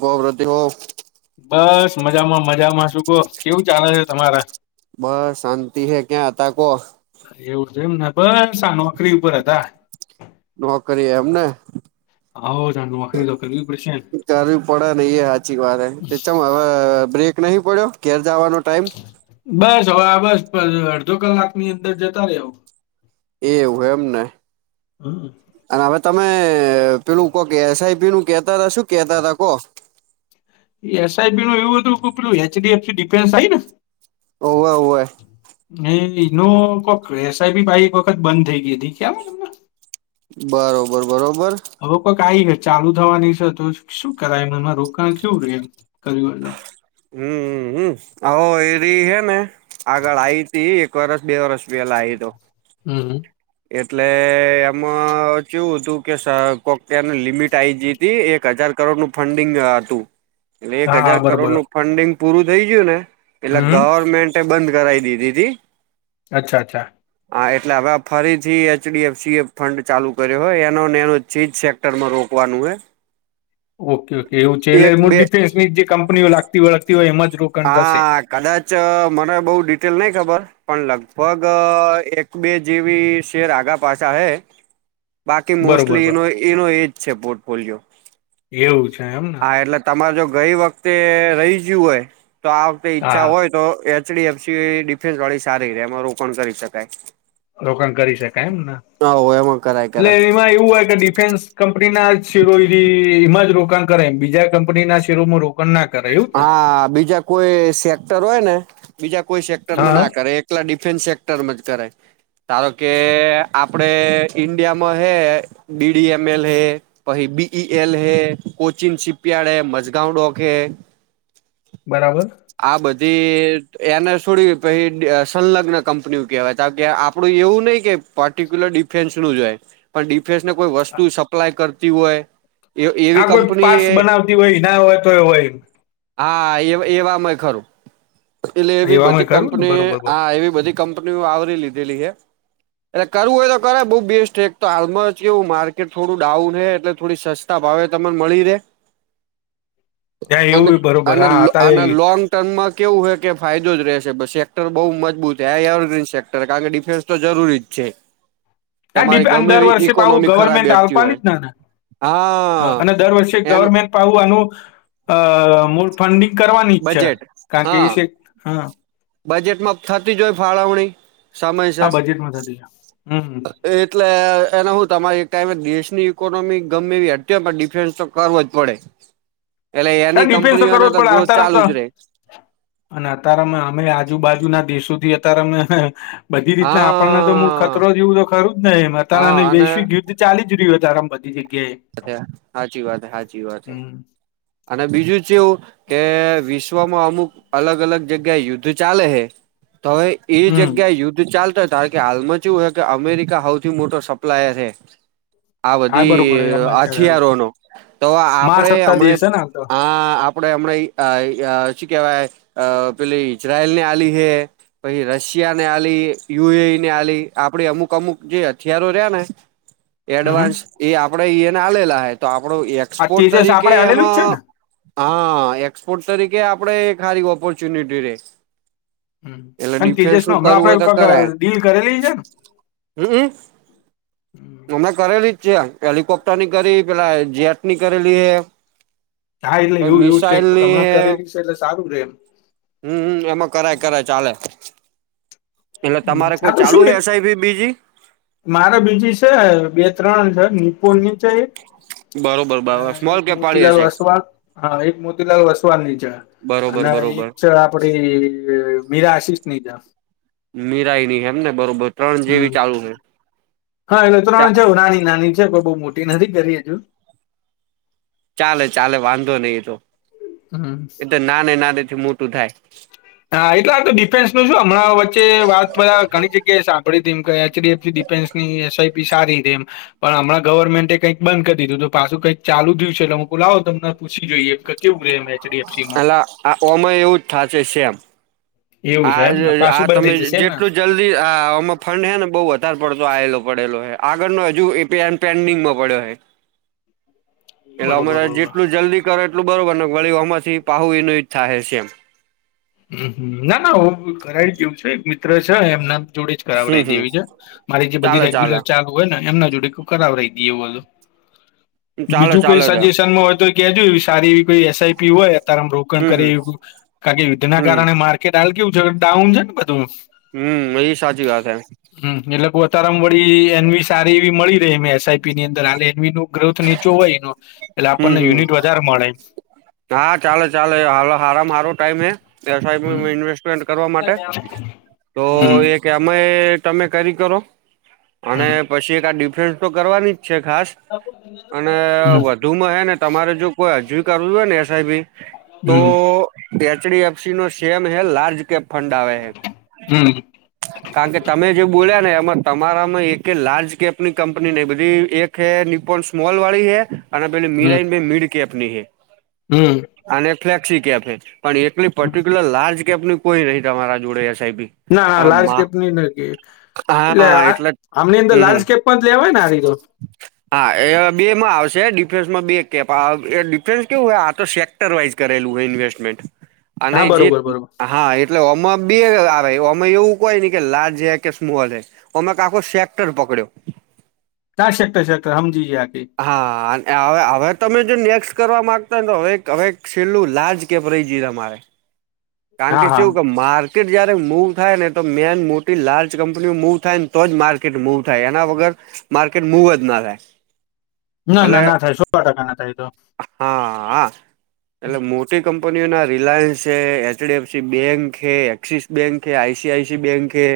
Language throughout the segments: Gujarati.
કોપ પ્રતિઓફ બસ મજામાં મજામાં શું કહ કેવું ચાલે છે તમારે બસ શાંતિ હે ક્યાં હતા કોહ એવું તો એમને બસ આ નોકરી ઉપર હતા હતા. નોકરી એમને આવો જ આ નોકરી તો કરવી પડશે ને કરવી પડે નહી એ સાચી વાત ચ હ બ્રેક નહી પડ્યો કેર જવાનો ટાઈમ. બસ હવે બસ અડધો કલાકની અંદર જતા રહેવુ. એવું એમ ને હમ. અને હવે તમે પેલું કો કેસઈ પી નું કેતા હતા શું કેતા હતા કો. એસઆઈબી નું એવું હતું કે પેલું એચડીએફ ડિફેન્સ આય ને હોવે હોવે. એ એ ન કો રેસઈ બી ભાઈ એક વખત બંધ થઈ ગય હતી કેમ. બરોબર બરોબર. હવે કકઈ ચાલુ થવાની છે તો શું કરાયમ એમાં રોકાણ થયું રે એમ કર્યું એ. હમ હમ હો એરી હે ને આગળ આઈતી એક વરષ બે વર્ષ ભી એલા આઈતો. હમ હમ. એટલે એમાં કેવું હતું કે કોકને લિમિટ આઈ જી એક હજાર કરોડ નું ફંડિંગ હતું એટલે એક હા હજાર કરોડ બરોબર નું ફંડિંગ પૂરું થઈ ગયું ને એટલે હમ ગવર્મેન્ટ બંધ કરાવી દીધી હતીી અચ્છા અચ્છા હા એટલે હવે. ફરી થી એચડી એફ સી એ ફંડ ચાલુ કર્યો હોય એનો એનો ચીજ સેક્ટરમાં રોકવાનું હે. [inaudible] ઓકે ઓકે એવું છે એટલે એક મું બે ડિફેન્સની જ જે કંપનીઓ લાગતી વળગતી હોય એમાં જ રોકાણ થશે હા કદાચ મને બઉ ડિટેલ નઈ ખબર. પણ લગભગ એક બે જેવી શેર આગા પાછા હૈ. બાકી બરોબર મોસ્ટલી બર એનો એનો એજ છે પોર્ટફોલિયો એવું છે એમ હા એટલે તમારે જો ગઈ વખતે રહી ગયું હોય તો આ વખતે ઈચ્છા હા હોય તો એચડી એફસી ડિફેન્સ વાળી સારી રે એમાં રોકાણ કરી શકાય રોકાણ કરી શકાય એમને હવ એમાં કરાય એટલે કરાય એમાં એવું હોય કે ડિફેન્સ કંપનીના શેરો એમાં જ રોકાણ કરાયમ બીજા કંપની ના શેરોમાં ના કરે એવું જ ને હા બીજા કોઈ સેક્ટર હોય ને બીજા કોઈ સેક્ટર માં હા ના હા કરે એટલા ડિફેન્સ સેક્ટરમાં જ કરાય ધારો કે આપડે ઈન્ડિયામાં હે ડીડી એમ એલ હે પહી બીઈ એલ હૈ કોચિન શિપ ાર્ડ હૈ મજગાંવ ડોક હૈ બરાબર આ બધી એને થોડી પછી સંલગ્ન કંપની કેહેવાય ત કે આપડું એવું નહીિ કે પારિક્યુલર ડિફેન્સ નું જાય પણ ડિફેન્સ ને કોઈ વસ્તુ સપ્લાય કરતી હોય એ એવી આા કોઈ કંપની પાર્ટસ એ બનાવતી હોય ના હોય તો હોય હા એ એવામાંય ખરું એટલે એવી એવામાં બધી ખરું ને કંપની બરોબર બર હા એવી બધી કંપનીઓ આવરી લીધેલી હ એટલે કરવું હોય તો કરે બઉુ બેસ્ટ એક તો આલમોસ્ટ કેવું માર્કેટ થોડું ડાઉન હે એટલે થોડી સસ્ ભાવે તને મળી રે ત્યાં એવું ય બરોબર હા અત્યારે એવી લોંગ ટર્મમાં કેવું હોય કે ફાયદો જ રહેશે સેક્ટર બહુ મજબૂત હ આ એવરગ્રીન સેક્ટર કારણ કે ડિફેન્સ તો જરૂરી જ છે તમારી પેન્ ગમે દર એવી વર્ષે પણ આવું ઈકોનોમી ખરાબ ગવર્મેન્ટ બેઠતી હોય આપવાની જ નાને હ હા અને દર વર્ષે એનું ગવર્મેન્ટ આનું અ મૂળ ફંડિંગ કરવાની ઈચ્ છે બજેટ કારણ કે એ હા છે હ બજેટમાં થતી જ હોય ફાળવણી હા સમયસર બજેટમાં થતી છે હમ એટલે એને હું તમારે એક ટાઈમે દેશની ઇકોનોમી ગમે એવી હતી પણ ડિફેન્સ તો કરવો જ પડે એટલે આ એની ડિફેન્સ કંપનીઓને કરવો જ તો પડે ગ્રોથ અતારમ ચાલુ તો જ રે અને અત્યારે અમે અમે આજુબાજુના દેશોથી અત્યારે અમે બધી રીતના આપણને તો મળ હા ખતરો જેવું તો ખરું જ ને એમ અ તારે અને વૈશ્વિક ગીુધ ચાલી જ રહ્યું છે તારે આમ બધી જગ્યાએ સાચી વાત સાચી વાત હ હમ અને બીજું જેવું કે વિશ્વમાં અમુક અલગ અલગ જગ્યા યુદ્ધ ચાલે છે તો હવે એ હમ જગ્યાએ યુદ્ધ ચાલતો કારણ કે હાલમાં કેવું હોય કે અમેરિકા સૌથી મોટો સપ્લાયર છે આ હા બધી બરોબર અમે હથિયારો નો તો આપણેે મહાસત્તા હમને દેશ છે ને હાલ તો આ આપડે હમણાં શી કેવાય પેલી ઈઝરાયલ ને આલી હ પછી રશિયા ને આલી યુ એ ને આલી આપડી અમુક અમુક જે હથિયારો રહ્યા ને હમ એડવાન્સ એ આપડે એને લેલા હ તો આપડું આ એક્સપોર્ટ તેજસ તરીકે આપડે હાલેલું જ છે એમાં ને હા એક્સપોર્ટ તરીકે આપડે ખારી ઓપોર્ચ્યુનિટી રે હમ એટલે અને ડિફેન્સ તેજસ નો નું હમણાં કરવું હોય આપડે તો કોક કરાય ડીલ કરેલી છે ને હમમ અમે કરેલી જ છે હેલિકોપ્ટર ની કરી પેલા જેટ ની કરેલી હ હા એટલે એવું એવું જ ક હમણા કરેલી છે એટલે સારું રે એમ હમ એમાં કરાય કરાય ચાલે એટલે હમ. તમારે હા કોઈ તો ચાલુ શું હ એક એસઈ બી બીજી મારે બીજી છે બે ત્રણ છે નીપુ નીચે બરોબર બરોબર એક સ્મોલ કેપ વાળી મોતીલાલ હશે વસવા હા એક મોતીલાલ વસવા નીચે બરોબર અને એક બરોબર છે આપડી મીરા આશિષ ની જે મીરાઈની એમ ને બરોબર ત્રણ હમ જેવી ચાલુ રે હા એટલે ત્રણ છે નાની નાની છે કોઈ બઉ મોટી નથી કરી હજુ ચાલે ચાલે વાંધો નહીિ એ તો હમ્મ. એ તો નાને નાનેથી મોટું થાય. હા એટલે તો ડિફેન્સનું શું હમણાં વચ્ચે વાત બધા ઘણી જગ્યાએ સાંભળી હતી H. D. F. C. Defence ઈ એસ. આઈ. પી. સારી એમ. પણ હણા ગવર્મેન્ટે કંઈક બંધ કરી દીધું તો પાછું કંઈક ચાલુ થયું છે એટલે હુ કવ લાવો તમને પૂછી જોઈએ [unintelligible] એલા આ ઓમાં એવું જ થશે શેમ એવું આ છે એમ ને આ પાછું બંધ તમે થઈ જશે એમ ને જેટલું જલ્ દી આ માં ફંડ હે ને બહુ વધારે પડતો આવેલો પડેલો હે આગળનો હજુ એ પેન્ડિંગમાં પડ્યો હ એટલે બરોબર અમારે બરોબર જેટલું જલ્દી કરો એટલું બરોબર ને વળી આમાંથી પાહુ એનું એ થાહે એમ ના ના હુ ઘરાય ગિયું છે એટલે મિત્ર છે એમના જોડે જ કરાવ હમ રહી દે હમ એવી છે મારી જે બધી ચાલે ચાલે રેગ્યુલર ચાલ હોય ને એમના જોડે કરાવ દઈએ બધું ચાલે બીજું કોઈ ચાલે તો સજેશનમાં હોય તો કે જો એવી કોઈ સારી એવી કોઈ એસઆઈપી હોય અતારે મા રોકાણ હમ હમ કરી કારણ યુદ્ધના હમ કારણે માર્કેટ હાલ કેવું છે ડાઉન છે ને બધું હમ્મ એય સાચી વાત હૈ. હમ્મ એટલે કોતારમ વળી એનવી સારી એવી મળીરે એસ. આઈ. પી. ની અંદર હાલે એનવી નું ગ્રોથ નીચો હોય એનો એટલે હમ આપણને હમ યુનિટ વધારે મળે. હા ચાલો ચાલો હાલ હરા હારો ટાઈમે હે એસ. આઈ. પી. હમ માં ઈન્વેસ્ટ ઈન્વેસ્ટ કરવા માટે તો હમ એક કે અમે તમે કરી કરો અને હમ પછી એક આ ડિફેન્સ તો કરવાની જ છે ખાસ. અને હમ વધુમાં હેને તમારે જો કોઈ હજી એ કરવું હોય ને એસ. આઈ. પી. તો એચ. ડી. એફ. સી. નો સેમ હે લાર્જ કેપ ફંડ આવે છે. હમ કારણ કે તમે જે બોલ્યા ને એમાં તમારામાં એકે લાર્જ કેપની કંપની નઇ બધી એક કે નીપો સ્મોલ વાળી હે અને પેલી મિરાઈન મિડ કેપ ની હે. હમ્મ. અને ફ્લેક્સી કેપ હે પણ એકટલી પર્ટિક્યુલર લાર્જ કેપની કોઈ નહી તમારા જોડે એસ. આઈ. પી. ના લાર્જ કેપની નથી એટલે હા આ એટલે આમની અંદર હમ હમ લાલજ કેપમાં જ લેવાય ને આરી તો. હા એ બે માં આવશે ડિફેન્સ માં બે કેપ આ એ આવે. તે કેવું હોય આ તો સેક્ટરવાઈઝ કરેલું હોય ઇન્વેસ્ટમેન્ટ અને હા જે બરોબર બરોબર હા એટલે ઓમાં બે આવે ઓમાં એવું કોય ને કે લાર્જ હે કે સ્મોલ હે. ઓમે આખો શેકટર પકડ્યો. તા સેક્ટર સેક્ટર હમજીએ આતી હા અને હવે તમે જો નેક્સ્ કરવા માંગતા હોને તો હવે હવે છેલ્લું લાર્જ કેપ રઈ ગઈ અમારે. કારણ હા કે હા ચેવું છે માર ર્કેટ જ્યારે મૂવ થાય ને, તો મેન મોટી લાર્જ કંપનીઓ મૂવ થાય ને તો જ માર્કેટ મૂવ થાય, એના વગર માર્કેટ મુવ જ ના થાય. ના એટલે ના ના થાય સોવા ટકા ના થાયએ તો. હા હા એટલે મોટી કંપનીઓના રિલાયન્સ છે H. D. F. C. Bank હે એક્સિસ બેંક હે I. C. I. C. Bank હે.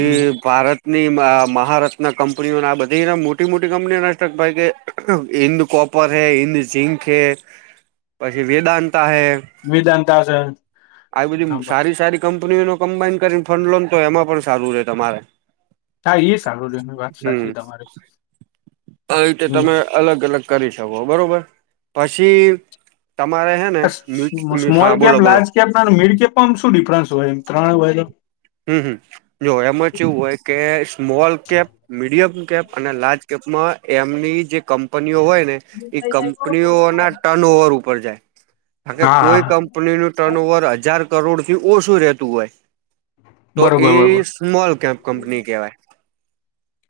હમ ભારત ની મહારથના કંપનીઓના આ બધી મોટી મોટી કંપનીઓના સ્ટક ભાઈ કે હિન્દ કોપર હે, હિન્દ ઝિંક હે, પછી વેદાંતા હે. વેદાંતા શે. આવી બધી સારી સારી કંપનીઓનું કમ્બાાઈન કરીને ફંડ લોન તો એમાં પણ સારું રહે તમારે. હા, એ સારું રહ્યું વાત હમ્મ, સાચી તમારી આવી રીતે હમ તમે અલગ અલગ કરી શકો બરોબર, પછી તમારે હેને [unintelligible] સ્મોલ લાર્જ કેમ્પ વાળુ મીડકે શું ડિફરન્સ હોય એમ ત્રણ હોય તો. હમ હમ જો એમાં ચેવું હોય કે સ્મોલ કેપ મીડિયમ કેમ્પ, અને લાર્જ કેમ્પ માં એમની જે કંપનીઓ હોય ને એ કંપનીઓ ના ટર્ન ઓવર ઉપર જાય, કારણ કે હા કોઈ હા કં કંપનીનું ટર્નઓવર હજાર કરોડથી ઓછું રહેતું હોય. તો એ બરોબર બરોબર સ્મોલ કેપ કંપની કહેવાય.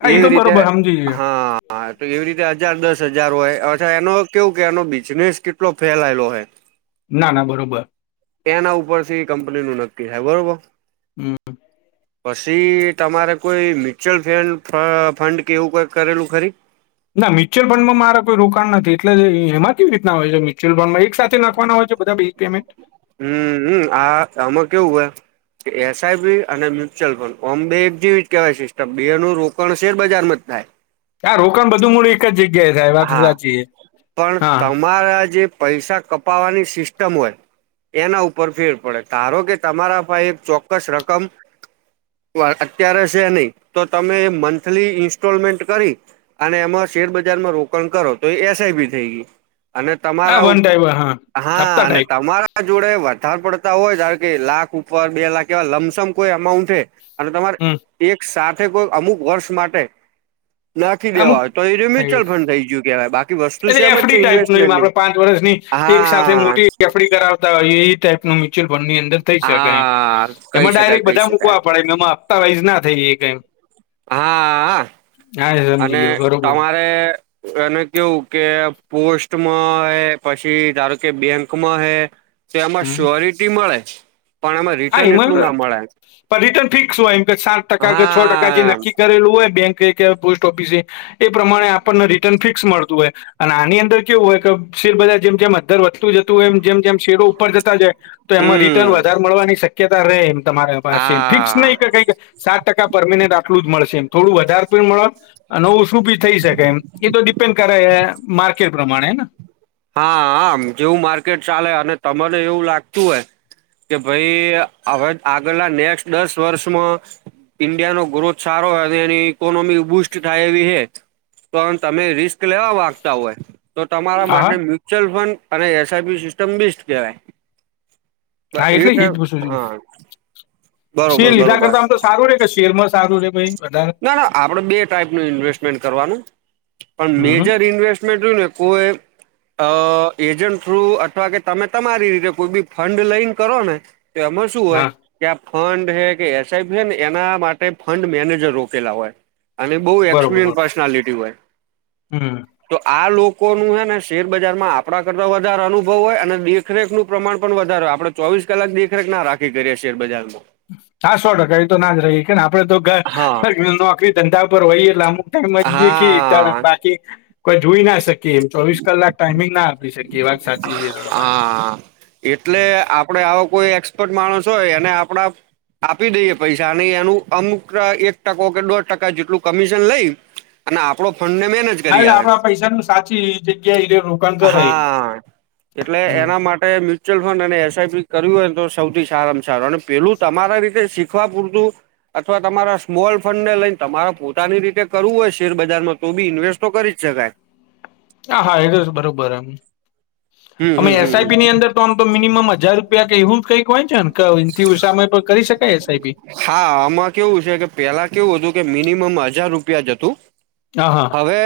હા એ એવી તો રીતે, બરોબર સમજી ગયો હા. હા તો એવી રીતે હજાર દસ હજાર હોય, અરછા એનો કેવું કે એનો બિઝનેસ કેટલો ફેલાયલો હોય. [inaudible] ના ના બરોબર. એના ઉપરથી કંપની નું નક્કી થાય બરોબર. હમ્મ. પછી તમારે કોઈ મ્યુચ્યુઅલ ફેન ફ ફંડ કે એવુ કંઈક કરેલું ખરી? ના મ્યુચ્યુઅલ ફંડમાં મારા કોઈ રોકાણ નથી, એટલે એમાં કેવી રીતના હોય છે મી ચલ ફન મા એક સાથે નાખવાના હોય છે બધા બિગ પેમેન્ટ? હમ્મ હમ્મ આ આમાં કેવું હોય એ એસ આઈ પી અને મ્યુચ્યુઅલ ફંડ ઓમ બે એક જેવી જ કહેવાય સિસ્ટમ, બે નું રોકાણ શેર બજાર માં જ થાય. આ રોકાણ બધું મૂડ એકજ જગ્યાએ થાય, વાત હે સાચી, હા. મહારા જે પૈસા કપાવાની સિસ્ટમ હોય. એના ઉપર ફેર પડે, ધારો કે તમારા પાહે એક ચોક્કસ રકમ વા અત્યારે શે નહી, તો તમે મંથલી ઈન્સ્ટોલમેન્ટ કરી અને એમાં શેર બજારમાં રોકાણ કરો તો એ એસ આઈ બી થઈ ગઈ. અને હા તમારા વન ઉપ, ટાઈપ હા હા હપ્તા અને ટાઈપ તમારા જોડે વધાર પડતા હોય, ધારો કે લાખ ઉપર બે લાખ એવા લમસમ કોઈ અમાઉન્ટ હે અને તમારે હમ એક સાથે કોઈ અમુક વર્ષ માટે નાખી અમુક દેવાય તો એરૂ મ્યુચઅલ ફંડ થઈ ગયું કેવાય બા એટલે આ ફ્રી ટાઈપ નુ એમ આપડે પાંચ વર્ષની એક સાથે હા મોટી એફ ડી કરાવ તા એ ટાઈપ નુ મ્યુચ્યુઅલ ફંડ ની અંદર થઈ શકેાય એમ, હા કહી એમાં શકાય ડાયરેક્ટ કહી બધા શકાય મૂકવા પડે નમા તાવાઈઝ ના થઈએ કેમ. હા એ સમજી અને ગયો બરોબર તમારે અને કેવું કે, પોસ્ટમાં હે પછી ધારો કે બેંકમાં હે. એમાં હમ શ્યોરિટી મળે, પણ એમાં રિટર્ન એટલું ના મળે. પણ રિટર્ન ફિક્સ હોય, એમ કે સાત ટકા કે છ ટકા જે હા નક્કી કરેલું હોય બેંકે કે પોસ્ટ ઓફિસએ પ્રમાણે આપણને રિટર્ન ફિક્સ મળતું હોય અને આની અંદર કેવું હોય કે, શેરબજાર જેમ જેમ અધર વધતું જતું હોય, એમ જેમ જેમ શેડો ઉપર જતા જાય તો એમાં રિટર્ન હમ વધારે મળવાની શક્યતા રહે એમ. તમારા પાસે ફિક્સ હા નહી કે કઈ સાત ટકા પરમિનેન્ટ આટલું જ મળશે. થોડું વધારે પણ મળે નવછું ભી થઈ શકે એમ એ તો ડિપેન્ડ કરે માર્કેટ. પ્રમાણે ને હા આમ જેવું માર્કેટ ચાલે, અને તમને એવું લાગતું હોય કે ભાઈ હવે આગલા નેક્સ્ટ દસ વર્ષમાં ઈન્ડિયાનો ગ્રોથ સારો, અને એની ઇકોનોમી બુસ્ટ થાય એવી હે. પણ તમે રિસ્ક લેવા માગતા હોય. તો તમારા હા હા માટે મ્યુચ્યુઅલ ફંડ અને S I P system best કહેવાય. બ હા એ એટલે ત જ પૂછું છું હા. શેર બરોબર લીધા બરોબર કરતા આમ તો સારું રે કે શેરમાં સારું રે ભાઈ વધારે ના ના આપડે બે ટાઈપ ન ઇન્વેસ્ટ. કરવાનું પણ હમ મેજર ઇન્વેસ્ટમેન્ટ જોય ને કોઈ. અ એજન્ટ થ્રુ અથવા કે તમે તમારી રીતે કોઈ બી ફંડ લઈને કરો ને. તો એમાં શું હા હોય. કે્યા ફંડ હે કે એસઆઈપી હ ને એના માટે ફંડ મેનેજર રોકેલા હોય. અને બહ બરોબર બરોબર એક્સપિરિયન્સ પર્સનાલિટી હોય. હમ તો આ લોકો નું હેને શેર બજારમાં આપણા કરતા વધારે અનુભવ હોય અને દેખરેખનું પ્રમાણ પણ વધારે હોય. આપડ ચોવીસ કલાક દેખરેખ ના રાખી કરી શેર બજારમાં. હા સો ટકા એ તો ના જ રહીએ કે ને આપડે તો હા નોકરી, ધંધા પર હોય. એટંમુ ખી ત હા બાકી કોઈ જોઈ ના શકીએ એમ ચોવીસ કલાક ટાઈમિંગ ના આપી શકે. એ વાત સાચી છે તમારી. આપણે આવો કોઈ એક્સપર્ટ માણસ હોય એને આપણા. આપી દઈએ પૈસા અને એનું અમુક એક ટકો કે દોઢ ટકા જેટલું કમિશન લઈ. અને આપડો ફંડ ને મેનેજ હા કરી એટલે હાલે. આપડા પૈસા નું સાચી જગ્યા એ. હા, એટલે એના માટે મ ્યલ ફંડ એસઆઈપી કર્યું હોય તો સૌથી સારામાં સારું અને પેલું તમારા રીતે શીખવા પૂરતું. અથવા તમારા સ્મોલ ફંડ ને લઈને તમારે પોતાની રીતે કરવું હોય શેર બજારમાં તો બી ઇન્વેસ્ટ તો કરી્ છેકાય. હા હા એ બરોબર એમ, હમ અમે હમ એસ આઈ પીની હમ અંદર તો મિનિમમ હજાર રૂપિયા ક એું જ કઈક હોય છે ને કેથી સામે કરી શકાય એસ ઈ બી? હા આમાં કેવું છે કે પેલા કેવું હતું કે મિનિમમ હજાર રૂપિયા જતું. હા હા. હવે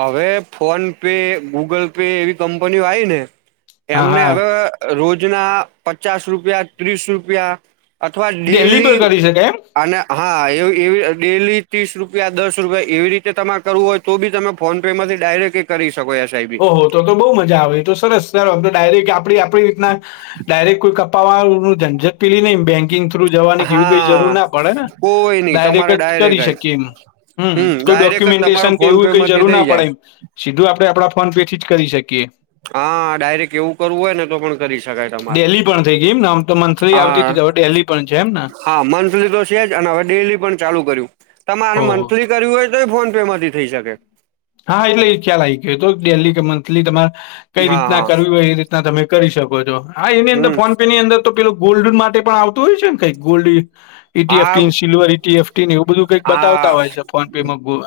હવે ફોન પે ગૂગલ પે એવી કંપનીઓ આવી ને. હા એમને હા હવે રોજના પચાસ રૂપિયા ત્રીસ રૂપિયા. અથવા પર ડેલી કરી શકાય એમ અને હા એ એવી ડેલી ત્રીસ રૂપિયા દસ રૂપિયા એવી રીતે તમારે કરવું હોય. તો બી તમે ફોન પે માંથી ડાયરેક્ટ એ કરી શકો છ ઓહ તો બહુ મજા આવે તો સરસ સર આમ તો ડાયરેક્ટ આપ આપણી રીતના, ડાયરેક્ટ કોઈ પાવાું ઝટ પીલી નહી બેંક ંગ થ્રુ જવાની કેવી કઈ જરૂર હા ના પડે ને, કોઈ નહી તમારે ડાયરેક્ટ જ કરી શકીએ એમ. હમ કોઈ ડાયરેક્ટ જ તમારો ડોક્યુમેન્ટેશન કે ફોન એવીું પે કઈ માંથી જરૂર થઈ ના પડે જાય એમ. સીધું આપડણે આપણા ફોન પે થી જ કરી શકીએ. હા ડાયરેક્ટ એવું કરવું હોય ને તો પણ કરી શકાય તમારે ડેલી પણ થઈ ગઈ એમ આમ તો મંથલી આવતી હા હ ડેલી. પણ છે એમને? હા મંથલી તો છેજ અને હવે ડેલી પણ ચાલુ કર્યું, તમારે ઓહો! મંથલી કર્યું હોય તો ફોન પે માંથી થઈ શકે. હા એટલે એ ખ્યાલ આવી ગયો હતો ડેલી કે મંથલી, તમારે કઈ હા રીતના હા કરવી હોય એ તમે કરી શકો છો, હા એની અંદર હમ ફોન પે ની અંદર તો પેલો ગોલ્ડન માટે પણ આવતું હોય છે ને કઈ ગોલ્ડ. હા ઈટીએફટી સિલ્વર ઇટીએફટી એવું બધું કંઈ બતાવતા હા હોય છે ફોન પેમાં.